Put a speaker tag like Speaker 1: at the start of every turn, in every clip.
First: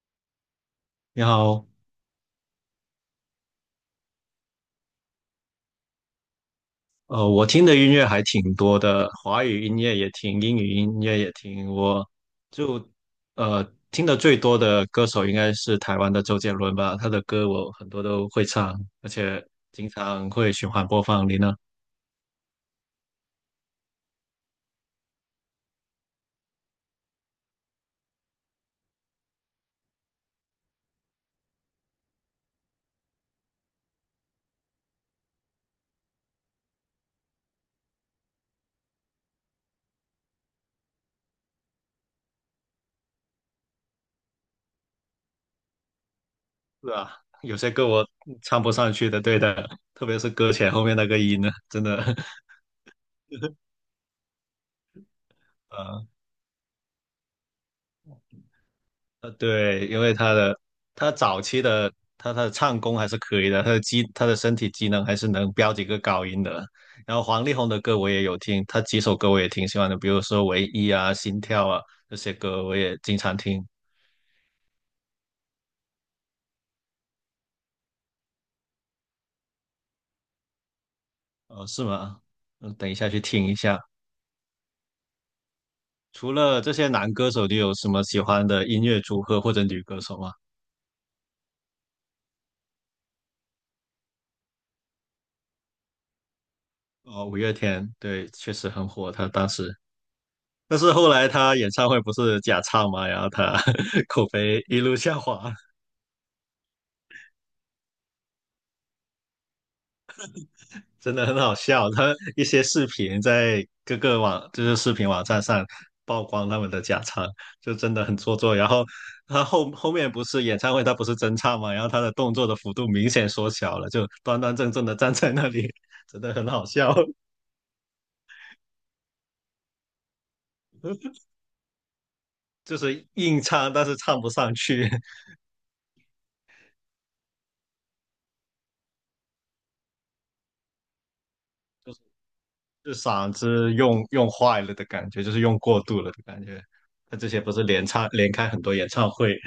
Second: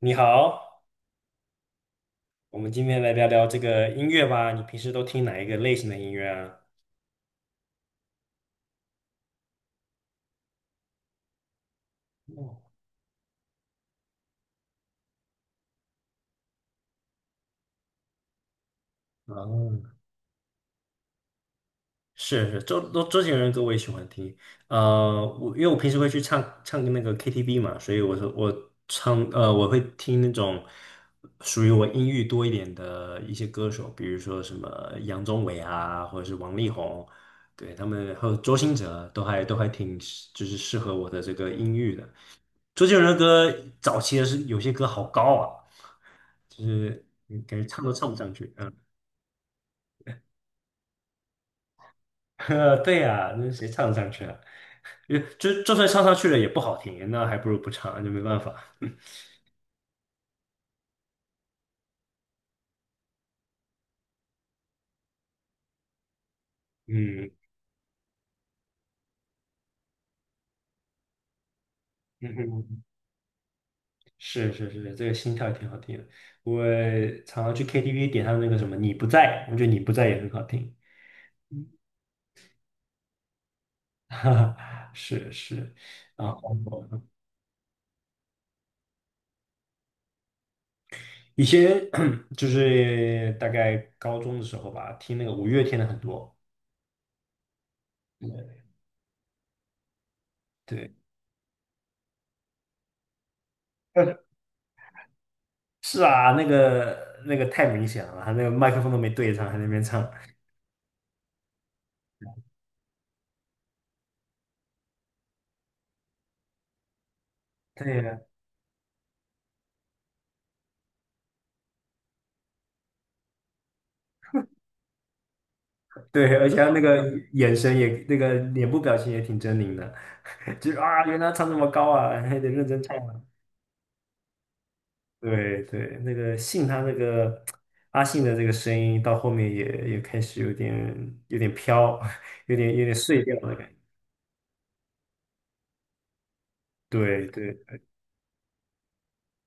Speaker 1: 你好，
Speaker 2: 你好，
Speaker 1: 我们今天来聊聊这个音乐吧。你平时都听哪一个类型的音乐啊？
Speaker 2: 我听的音乐还挺多的，华语音乐也听，英语音乐也听。我
Speaker 1: 哦，
Speaker 2: 就呃听的最多的歌手应该是台湾的周杰伦吧，他的歌我很多都会唱，而且经
Speaker 1: 啊，
Speaker 2: 常会循环播放。你呢？
Speaker 1: 是是，周杰伦歌我也喜欢听。我因为我平时会去唱唱那个 KTV 嘛，所以我说我会听那种属于我音域多一点的一些歌手，比如说什么杨宗纬啊，或者是王力宏，对他们还有周兴哲都还挺就是适合我的这个音域的。周杰伦的歌早期的是有些歌好高啊，就
Speaker 2: 是
Speaker 1: 是
Speaker 2: 啊，有
Speaker 1: 感觉
Speaker 2: 些
Speaker 1: 唱
Speaker 2: 歌
Speaker 1: 都
Speaker 2: 我
Speaker 1: 唱不上去。
Speaker 2: 唱不
Speaker 1: 嗯，
Speaker 2: 上去的，对的，特别是歌前后面那个音呢，真的，
Speaker 1: 对呀、那谁 唱得上去啊？就算唱
Speaker 2: 呃，
Speaker 1: 上去了也不好听，那还不如不唱，就没办法。
Speaker 2: 对，因为他早期的他的唱功还是可以的，他的身体机能还是能飙几个高音的。然后
Speaker 1: 嗯
Speaker 2: 黄力宏的歌我也有听，他几首歌我也挺喜欢的，比如说《唯一》啊、《心跳》啊这些
Speaker 1: 嗯
Speaker 2: 歌我
Speaker 1: 哼，
Speaker 2: 也经常听。
Speaker 1: 是是是，这个心跳也挺好听的。我常常去 KTV 点他那个什么《你不在》，我觉得《你不在》也很好听。
Speaker 2: 哦，是吗？嗯，等一下去听一下。
Speaker 1: 哈哈，是是，
Speaker 2: 除
Speaker 1: 啊，
Speaker 2: 了这些男歌手，你有什么喜欢的音乐组合或者女歌手吗？
Speaker 1: 以前 就是大概高中的时候吧，听那个五月天的很多。
Speaker 2: 哦，五月天，对，确实很火，他当时。但是
Speaker 1: 对，
Speaker 2: 后来他演唱会不是假唱嘛，然后他
Speaker 1: 呃，
Speaker 2: 口碑一路下滑。
Speaker 1: 是啊，那个太明显了，他那个麦克风都没对上，还在那边唱。
Speaker 2: 真的很好笑，他一些视频在各个网，就是视频网站上曝光他们的假唱，就真
Speaker 1: 对
Speaker 2: 的很
Speaker 1: 呀，
Speaker 2: 做作。然后他后面不是演唱会，他不是真唱嘛，然后他的动作的幅度明显缩小了，就端端正正的站在那里，真的
Speaker 1: 对，
Speaker 2: 很
Speaker 1: 而且
Speaker 2: 好
Speaker 1: 他那
Speaker 2: 笑。
Speaker 1: 个眼神也，那个脸部表情也挺狰狞的，就是啊，原来唱这么高啊，还得认
Speaker 2: 就
Speaker 1: 真唱
Speaker 2: 是
Speaker 1: 啊
Speaker 2: 硬唱，但是唱不上去，
Speaker 1: 对对，那个信他那个阿信的这个声音到后面也开始有点
Speaker 2: 就
Speaker 1: 飘，
Speaker 2: 是
Speaker 1: 有点有
Speaker 2: 就
Speaker 1: 点碎
Speaker 2: 嗓
Speaker 1: 掉的感
Speaker 2: 子
Speaker 1: 觉。
Speaker 2: 用坏了的感觉，就是用过度了的感觉。他
Speaker 1: 对
Speaker 2: 之前不
Speaker 1: 对。
Speaker 2: 是连唱连开很多演唱会，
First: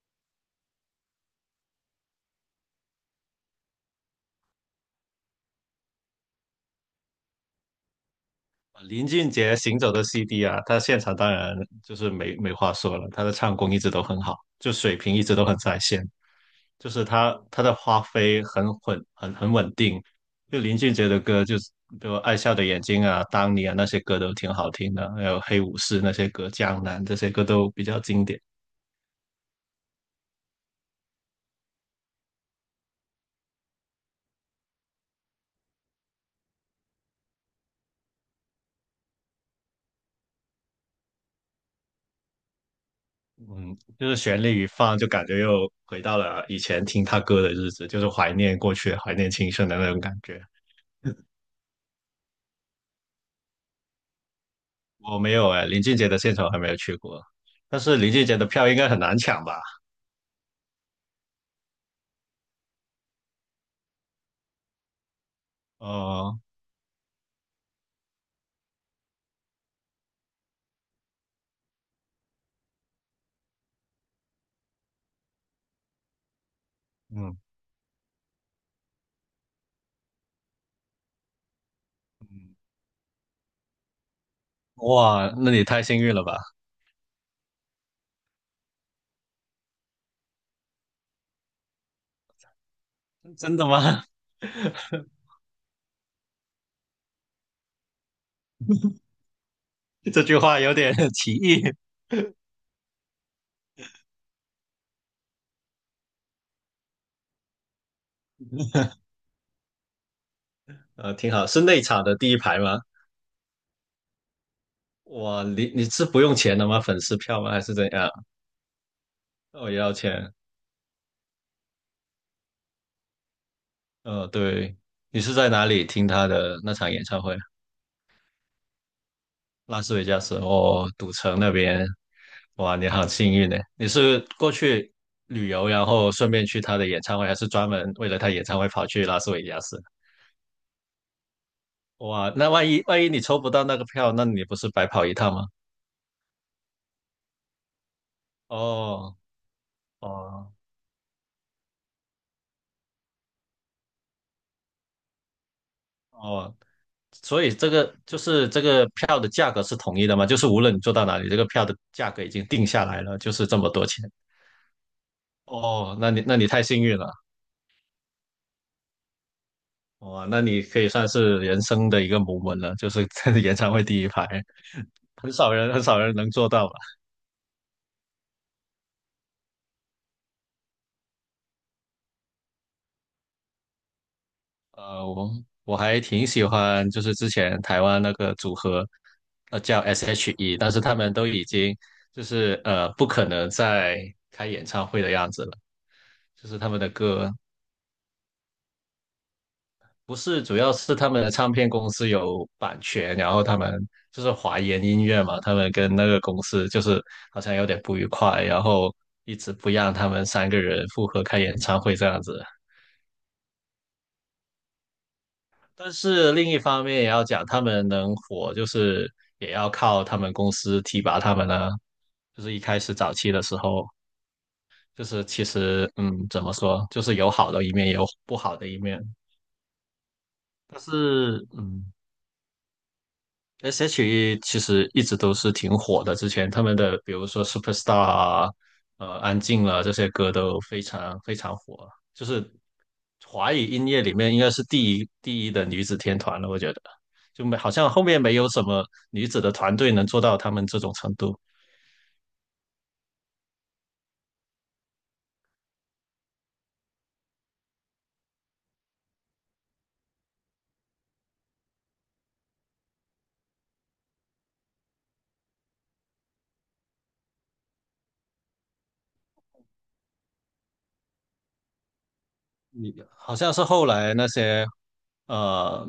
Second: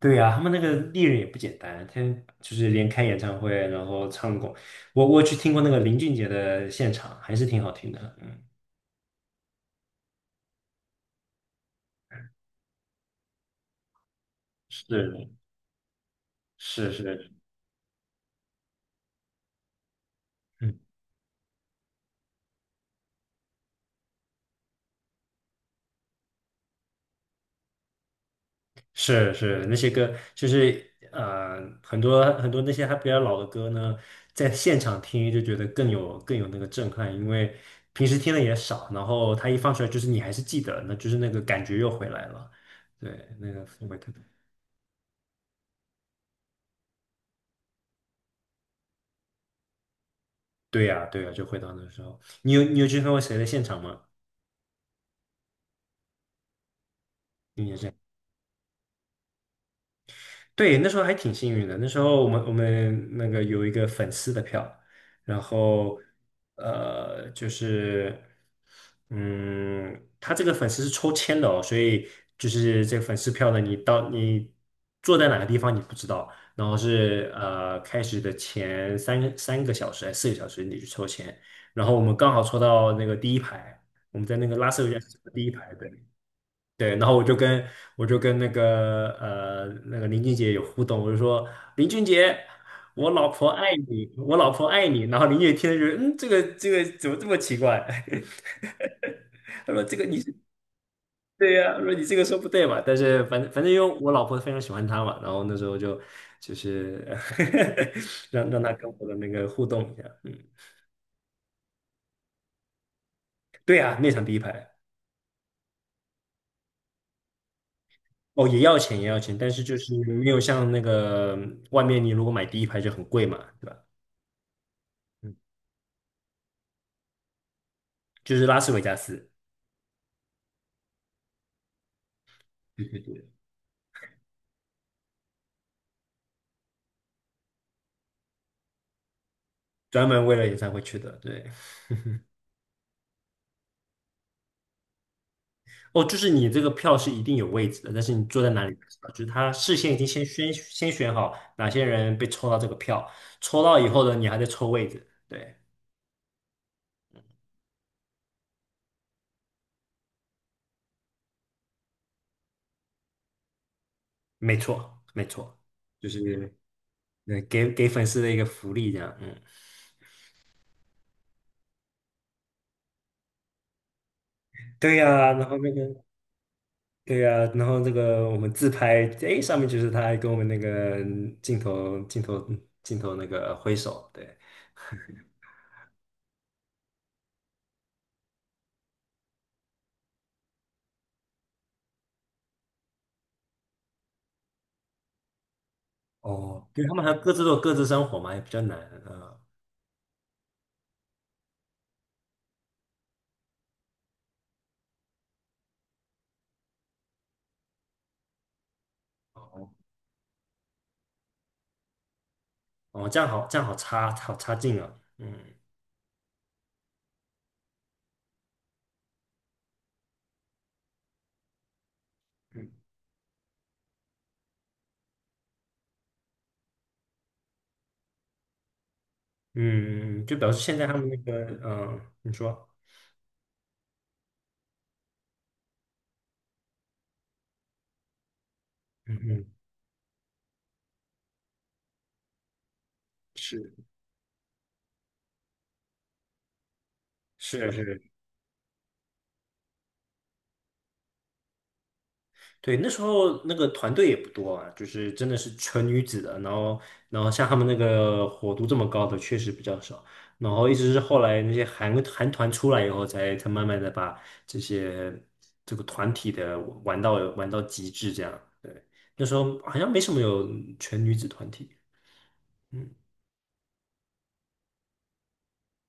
Speaker 1: 对呀、他们那个艺人也不简单，他就是连开演唱会，然后唱过，我去听过那个林俊杰的现场，还是挺好听的。嗯，
Speaker 2: 林俊杰《行走的 CD》啊，他现场当然就是没话说了，他的唱功一直都很好，就水平一直
Speaker 1: 是
Speaker 2: 都很在线，就
Speaker 1: 是
Speaker 2: 是
Speaker 1: 是，
Speaker 2: 他的发挥很稳，很稳定。就林
Speaker 1: 嗯，
Speaker 2: 俊杰的歌，就是比如《爱笑的眼睛》啊、《当你》啊那些歌都挺好听的，还有《黑武士》那些歌，《江南》这些歌都比较经典。
Speaker 1: 是是，那些歌就是很多很多那些还比较老的歌呢，在现场听就觉得更有那个震撼，因为平时听的也少，然后他一放出来，就是你还是记得，那就是那个感觉又回来了。对，那个
Speaker 2: 嗯，
Speaker 1: 氛围
Speaker 2: 就
Speaker 1: 特
Speaker 2: 是
Speaker 1: 别，
Speaker 2: 旋律一放，就感觉又回到了以前听他歌的日子，就是怀念过去、怀念青春的那种感觉。
Speaker 1: 对呀、对呀、就回到那时候。你有去看过谁的现场吗？
Speaker 2: 我没有哎，林俊杰的现场还没有去过，但是林俊杰的票应该很难抢吧？
Speaker 1: 对，那时候还挺幸运的。那时候我们那个有一个粉丝的票，然后
Speaker 2: 哦，
Speaker 1: 就是他这个粉丝是抽签的哦，所以就是这个粉丝票呢，你到你坐在哪个地方你不知道，然后是
Speaker 2: 嗯，
Speaker 1: 开始的前三个小时还是4个小时你去抽签，然后我们刚好
Speaker 2: 嗯，
Speaker 1: 抽到那个第一排，我们在那个拉斯维加斯的
Speaker 2: 哇，
Speaker 1: 第一
Speaker 2: 那你
Speaker 1: 排，
Speaker 2: 太幸
Speaker 1: 对。
Speaker 2: 运了吧？
Speaker 1: 对，然后我就跟那个那个林俊杰有互动，我就说林俊杰，我老婆
Speaker 2: 真的
Speaker 1: 爱
Speaker 2: 吗？
Speaker 1: 你，我老婆爱你。然后林俊杰听了就这个怎么这么奇怪？他说这个你
Speaker 2: 这
Speaker 1: 是
Speaker 2: 句话有点 歧
Speaker 1: 对
Speaker 2: 义。
Speaker 1: 呀、他说你这个说不对嘛。但是反正因为我老婆非常喜欢他嘛，然后那时候就是 让他跟我的那个互动一下。嗯，
Speaker 2: 挺好，是内场的第一排吗？
Speaker 1: 对啊，那场第一排
Speaker 2: 哇，你是不用钱的吗？粉丝票吗？还是怎样？
Speaker 1: 哦也要钱也要钱，但是
Speaker 2: 哦，
Speaker 1: 就
Speaker 2: 也要
Speaker 1: 是没
Speaker 2: 钱。
Speaker 1: 有像那个外面你如果买第一排就很贵嘛，对吧？
Speaker 2: 对，你是
Speaker 1: 嗯。
Speaker 2: 在哪里听他的那场演唱会？
Speaker 1: 就是拉斯维加斯，
Speaker 2: 拉斯维加斯哦，赌城那边，哇，
Speaker 1: 对
Speaker 2: 你
Speaker 1: 对
Speaker 2: 好
Speaker 1: 对，
Speaker 2: 幸运呢！你是过去旅游，然后顺便去他的演唱会，还是专门为了他演唱会跑去拉斯维加斯？
Speaker 1: 专门为了演唱会去的。对，
Speaker 2: 哇，那万一你抽不到那个票，那你不是白跑一趟吗？
Speaker 1: 哦，就是你这个票是一定有位置的，但是你坐在哪里不知道，就
Speaker 2: 哦
Speaker 1: 是他事先已经先
Speaker 2: 哦
Speaker 1: 选先选好哪些人被抽到这个票，抽到以后呢，你还在抽位置。对，
Speaker 2: 哦，所以这个就是这个票的价格是统一的吗？就是无论你坐到哪里，这个票的价格已经定下来了，就是这么多钱。
Speaker 1: 没错，没错，
Speaker 2: 哦，
Speaker 1: 就
Speaker 2: 那你
Speaker 1: 是
Speaker 2: 太幸运了。
Speaker 1: 给粉丝的一个福利这样。嗯，
Speaker 2: 哇，那你可以算是人生的一个 m o 了，就是在 演唱会第一排，
Speaker 1: 对
Speaker 2: 很
Speaker 1: 呀，然
Speaker 2: 少
Speaker 1: 后那
Speaker 2: 人很少
Speaker 1: 个。
Speaker 2: 人能做到吧？
Speaker 1: 对呀、然后这个我们自拍，哎，上面就是他还跟我们那个镜头、镜头、镜头那个挥手，对。
Speaker 2: 呃，我我还挺喜欢，就是之前台湾那个组合，叫 S.H.E，但是他们都已经就是不可能再开演唱会的样子了，就是
Speaker 1: 哦，
Speaker 2: 他们
Speaker 1: 对，
Speaker 2: 的
Speaker 1: 他们还
Speaker 2: 歌
Speaker 1: 各自都有各自生活嘛，也比较难啊。
Speaker 2: 不是，主要是他们的唱片公司有版权，然后他们就是华研音乐嘛，他们跟那个公司就是好像有点不愉快，然后一直
Speaker 1: 哦，
Speaker 2: 不让他们三个人复合开演唱会这样子。
Speaker 1: 哦，这样好，这样好差，好差劲啊。嗯
Speaker 2: 但是另一方面也要讲，他们能火，就是也要靠他们公司提拔他们呢。就是一
Speaker 1: 嗯
Speaker 2: 开始早期的时候，就是其实怎么说，就是有好的一面，也有不好的一面。
Speaker 1: 嗯，就表示现
Speaker 2: 但
Speaker 1: 在他们那个，
Speaker 2: 是，
Speaker 1: 你说，
Speaker 2: S.H.E 其实一直都是挺火的，之前他们的比如说《Superstar》啊、
Speaker 1: 嗯
Speaker 2: 《安
Speaker 1: 嗯，
Speaker 2: 静啊》了这些歌都非常非常火，就是华语音
Speaker 1: 是
Speaker 2: 乐里面应该是第一的女子天团了，我觉得就没好
Speaker 1: 是
Speaker 2: 像后
Speaker 1: 是。
Speaker 2: 面没有什么女子的团队能做到他们这种程度。
Speaker 1: 对，那时候那个团队也不多啊，就是真的是纯女子的，然后像他们那个火度这么高的确实比较少，然后一直是后来那些韩团出来以后才，才慢慢的把这些这个团体的玩到极致这样。对，那时候好像没什么有全女子团体。嗯
Speaker 2: 你好像是后来那些呃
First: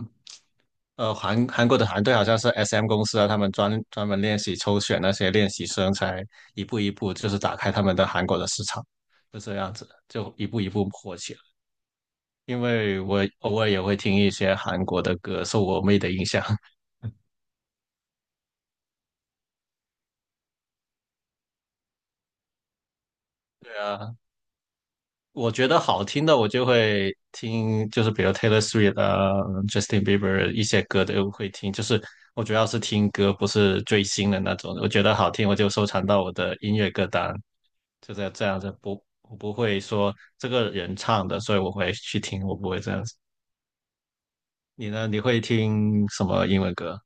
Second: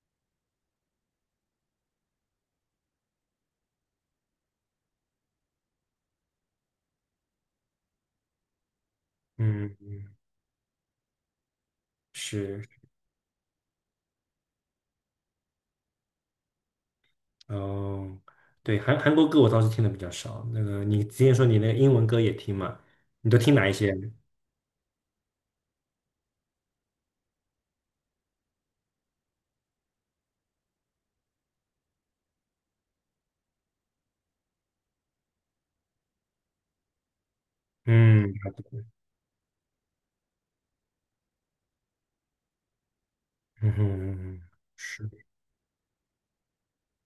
Speaker 2: 韩国的团队好像是 SM 公司啊，他们专门练习抽选那些练习生，才一步一步就是打开他们的韩国的市场，就这样
Speaker 1: 嗯，
Speaker 2: 子，就一步一步火起来。因
Speaker 1: 是，
Speaker 2: 为我偶尔也会听一些韩国的歌，受我妹的影响。
Speaker 1: 嗯，对，韩国歌我倒是听的比较少。那个你之前说你那个英文歌也听嘛？你都听哪一
Speaker 2: 对
Speaker 1: 些？
Speaker 2: 啊。我觉得好听的，我就会听，就是比如 Taylor Swift 啊、Justin Bieber 一些歌都会听。就是我主要是听歌，不是追星的那种。我觉得好听，我就收藏到我的音乐歌单，就这
Speaker 1: 嗯。
Speaker 2: 这样子。不，我不会说这个人唱的，所以我会去听，我不会这样子。
Speaker 1: 嗯哼
Speaker 2: 你呢？
Speaker 1: 是。
Speaker 2: 你会听什么英文歌？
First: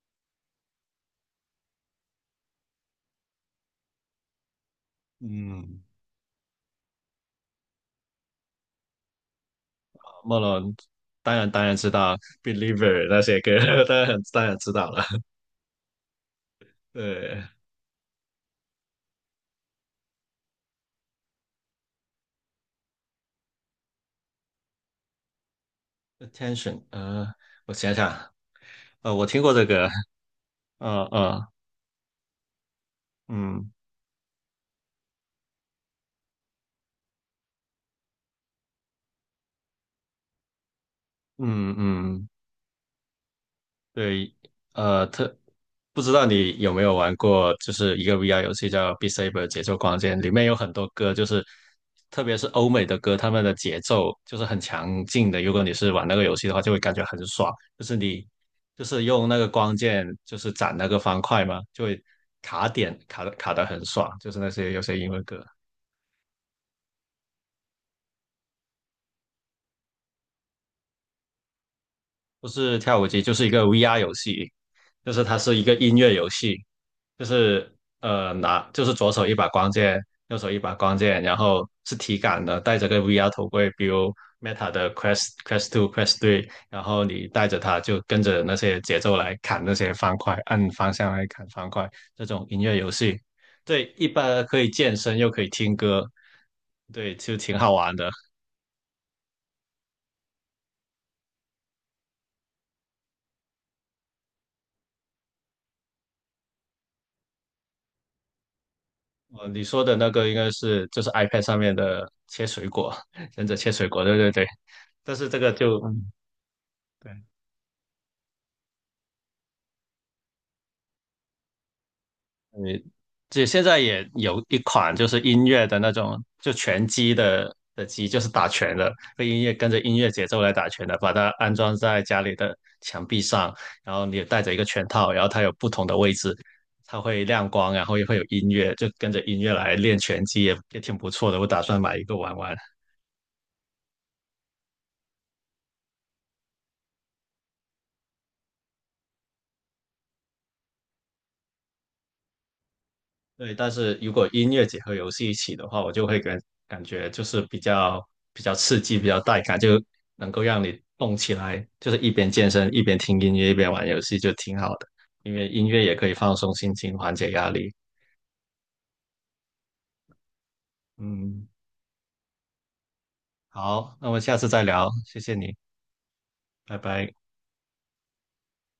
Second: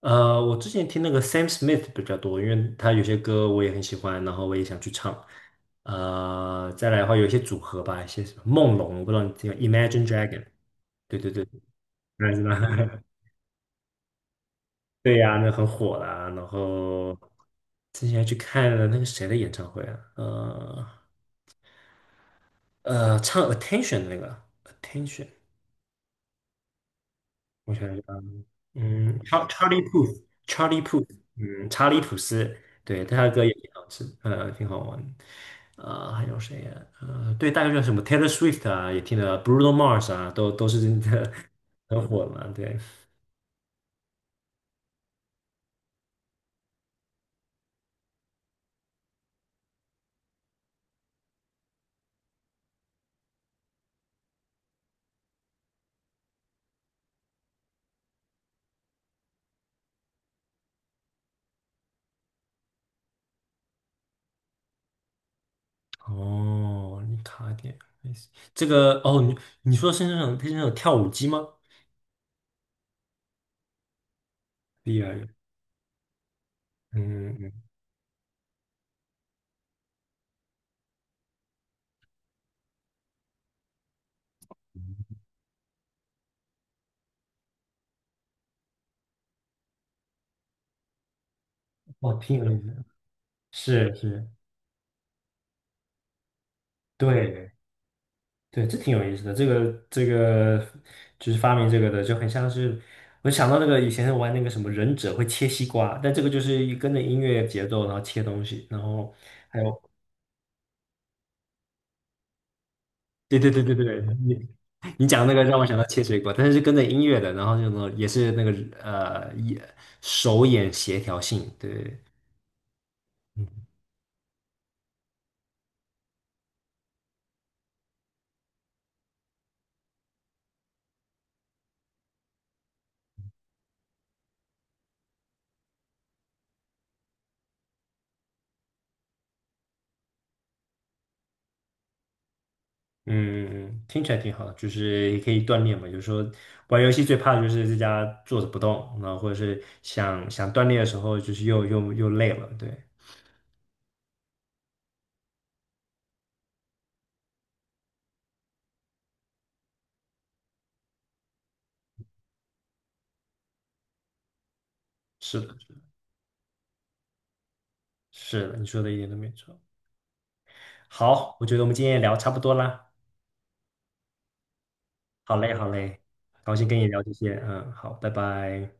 Speaker 1: 我之前听那个 Sam Smith 比较多，因为他有些歌我也很喜欢，然后我也想去唱。
Speaker 2: 嗯，
Speaker 1: 再来的话，有一些组合吧，一些什么梦龙，我不知道你听过 Imagine
Speaker 2: 莫
Speaker 1: Dragon。
Speaker 2: 龙，
Speaker 1: 对对
Speaker 2: 当
Speaker 1: 对，
Speaker 2: 然当然知道
Speaker 1: 那知道。
Speaker 2: Believer 那些歌，当然当然知道了。
Speaker 1: 对呀、那很火啦。然 后
Speaker 2: 对，
Speaker 1: 之前还去看了那个谁的演唱会啊？唱 Attention 的那个 Attention，
Speaker 2: attention，
Speaker 1: 我
Speaker 2: 我
Speaker 1: 想。
Speaker 2: 想想，
Speaker 1: 嗯
Speaker 2: 我听
Speaker 1: 查
Speaker 2: 过这
Speaker 1: 查理
Speaker 2: 个，
Speaker 1: 普，c h a r l
Speaker 2: 呃呃，
Speaker 1: 嗯，查理普斯，对，他的歌也
Speaker 2: 嗯
Speaker 1: 挺好吃，挺好玩。还有谁呀、对，大概就是什么 Taylor Swift 啊，也听了，Bruno Mars 啊，都是真的
Speaker 2: 嗯
Speaker 1: 很火
Speaker 2: 嗯，
Speaker 1: 嘛，对。
Speaker 2: 对，呃，特不知道你有没有玩过，就是一个 VR 游戏叫《Beat Saber》节奏光剑，里面有很多歌，就是特别是欧美的歌，他们的节奏就是很强劲的。如果你是玩那个游戏的话，就会感觉很爽，就是你就是用那个光剑就是斩那个方块嘛，就会卡点卡的很爽，就是那些有些英文歌。
Speaker 1: 哦，你卡点，这个哦，你说是那种跳舞机吗？
Speaker 2: 不是跳舞机，就是一个 VR 游戏，
Speaker 1: 厉
Speaker 2: 就是
Speaker 1: 害，
Speaker 2: 它是一个音乐游戏，就
Speaker 1: 嗯嗯，
Speaker 2: 是就是左手一把光剑，右手一把光剑，然后是体感的，戴着个 VR 头盔，比如 Meta 的
Speaker 1: 嗯
Speaker 2: Quest Quest Two Quest Three，然后你戴着它就跟着那些节奏来砍那些方块，按方向来砍方块，
Speaker 1: 哦，
Speaker 2: 这
Speaker 1: 挺
Speaker 2: 种
Speaker 1: 有意
Speaker 2: 音
Speaker 1: 思
Speaker 2: 乐
Speaker 1: 的
Speaker 2: 游戏，对，
Speaker 1: 是
Speaker 2: 一
Speaker 1: 是，
Speaker 2: 般可以健身又可以听歌，对，就
Speaker 1: 对
Speaker 2: 挺好玩的。
Speaker 1: 对，这挺有意思的。这个就是发明这个的，就很像是我想到那个以前玩那个什么忍者会切西瓜，但这个就是一跟着音乐节奏然后切东西，然后
Speaker 2: 哦，
Speaker 1: 还
Speaker 2: 你说
Speaker 1: 有
Speaker 2: 的那个应该是就是 iPad 上面的切水果，
Speaker 1: 对
Speaker 2: 忍
Speaker 1: 对
Speaker 2: 者
Speaker 1: 对
Speaker 2: 切
Speaker 1: 对
Speaker 2: 水
Speaker 1: 对，
Speaker 2: 果，对对对。
Speaker 1: 你
Speaker 2: 但
Speaker 1: 讲
Speaker 2: 是
Speaker 1: 那
Speaker 2: 这
Speaker 1: 个
Speaker 2: 个
Speaker 1: 让我想
Speaker 2: 就，
Speaker 1: 到切水果，但是是跟着音
Speaker 2: 对，
Speaker 1: 乐的，然后就呢也是那个呃眼手眼协调性，对，
Speaker 2: 你这现在也有一款就是音乐的那种，就拳击的机，就是打拳的，被音乐跟着音乐节奏来打拳的，把它安装在家里的墙壁上，然后你也带着一个拳套，然后它有不同的位置，它会亮光，然后也会有音乐，就跟着音乐来练拳击也挺不错的，我打算买一个玩玩。
Speaker 1: 嗯，听起来挺好，就是也可以锻炼嘛。有时候玩游戏最怕的就是在家坐着不动，然后或者是想想锻炼的时候，就是又累了，对。
Speaker 2: 对，但是如果音乐结合游戏一起的话，我就会感觉就是比较刺激，比较带感，就能够让你动起来，就是一边健身一边听音乐一边玩游戏，就挺好的。因
Speaker 1: 是
Speaker 2: 为
Speaker 1: 的，
Speaker 2: 音乐也可以放松心情，缓解压力。
Speaker 1: 是的，你说的一点都没错。好，我
Speaker 2: 嗯，
Speaker 1: 觉得我们今天也聊差不多啦。
Speaker 2: 好，那我们下次再聊，谢谢
Speaker 1: 好嘞，
Speaker 2: 你，
Speaker 1: 好嘞，高兴跟
Speaker 2: 拜
Speaker 1: 你聊这
Speaker 2: 拜。
Speaker 1: 些。嗯，好，拜拜。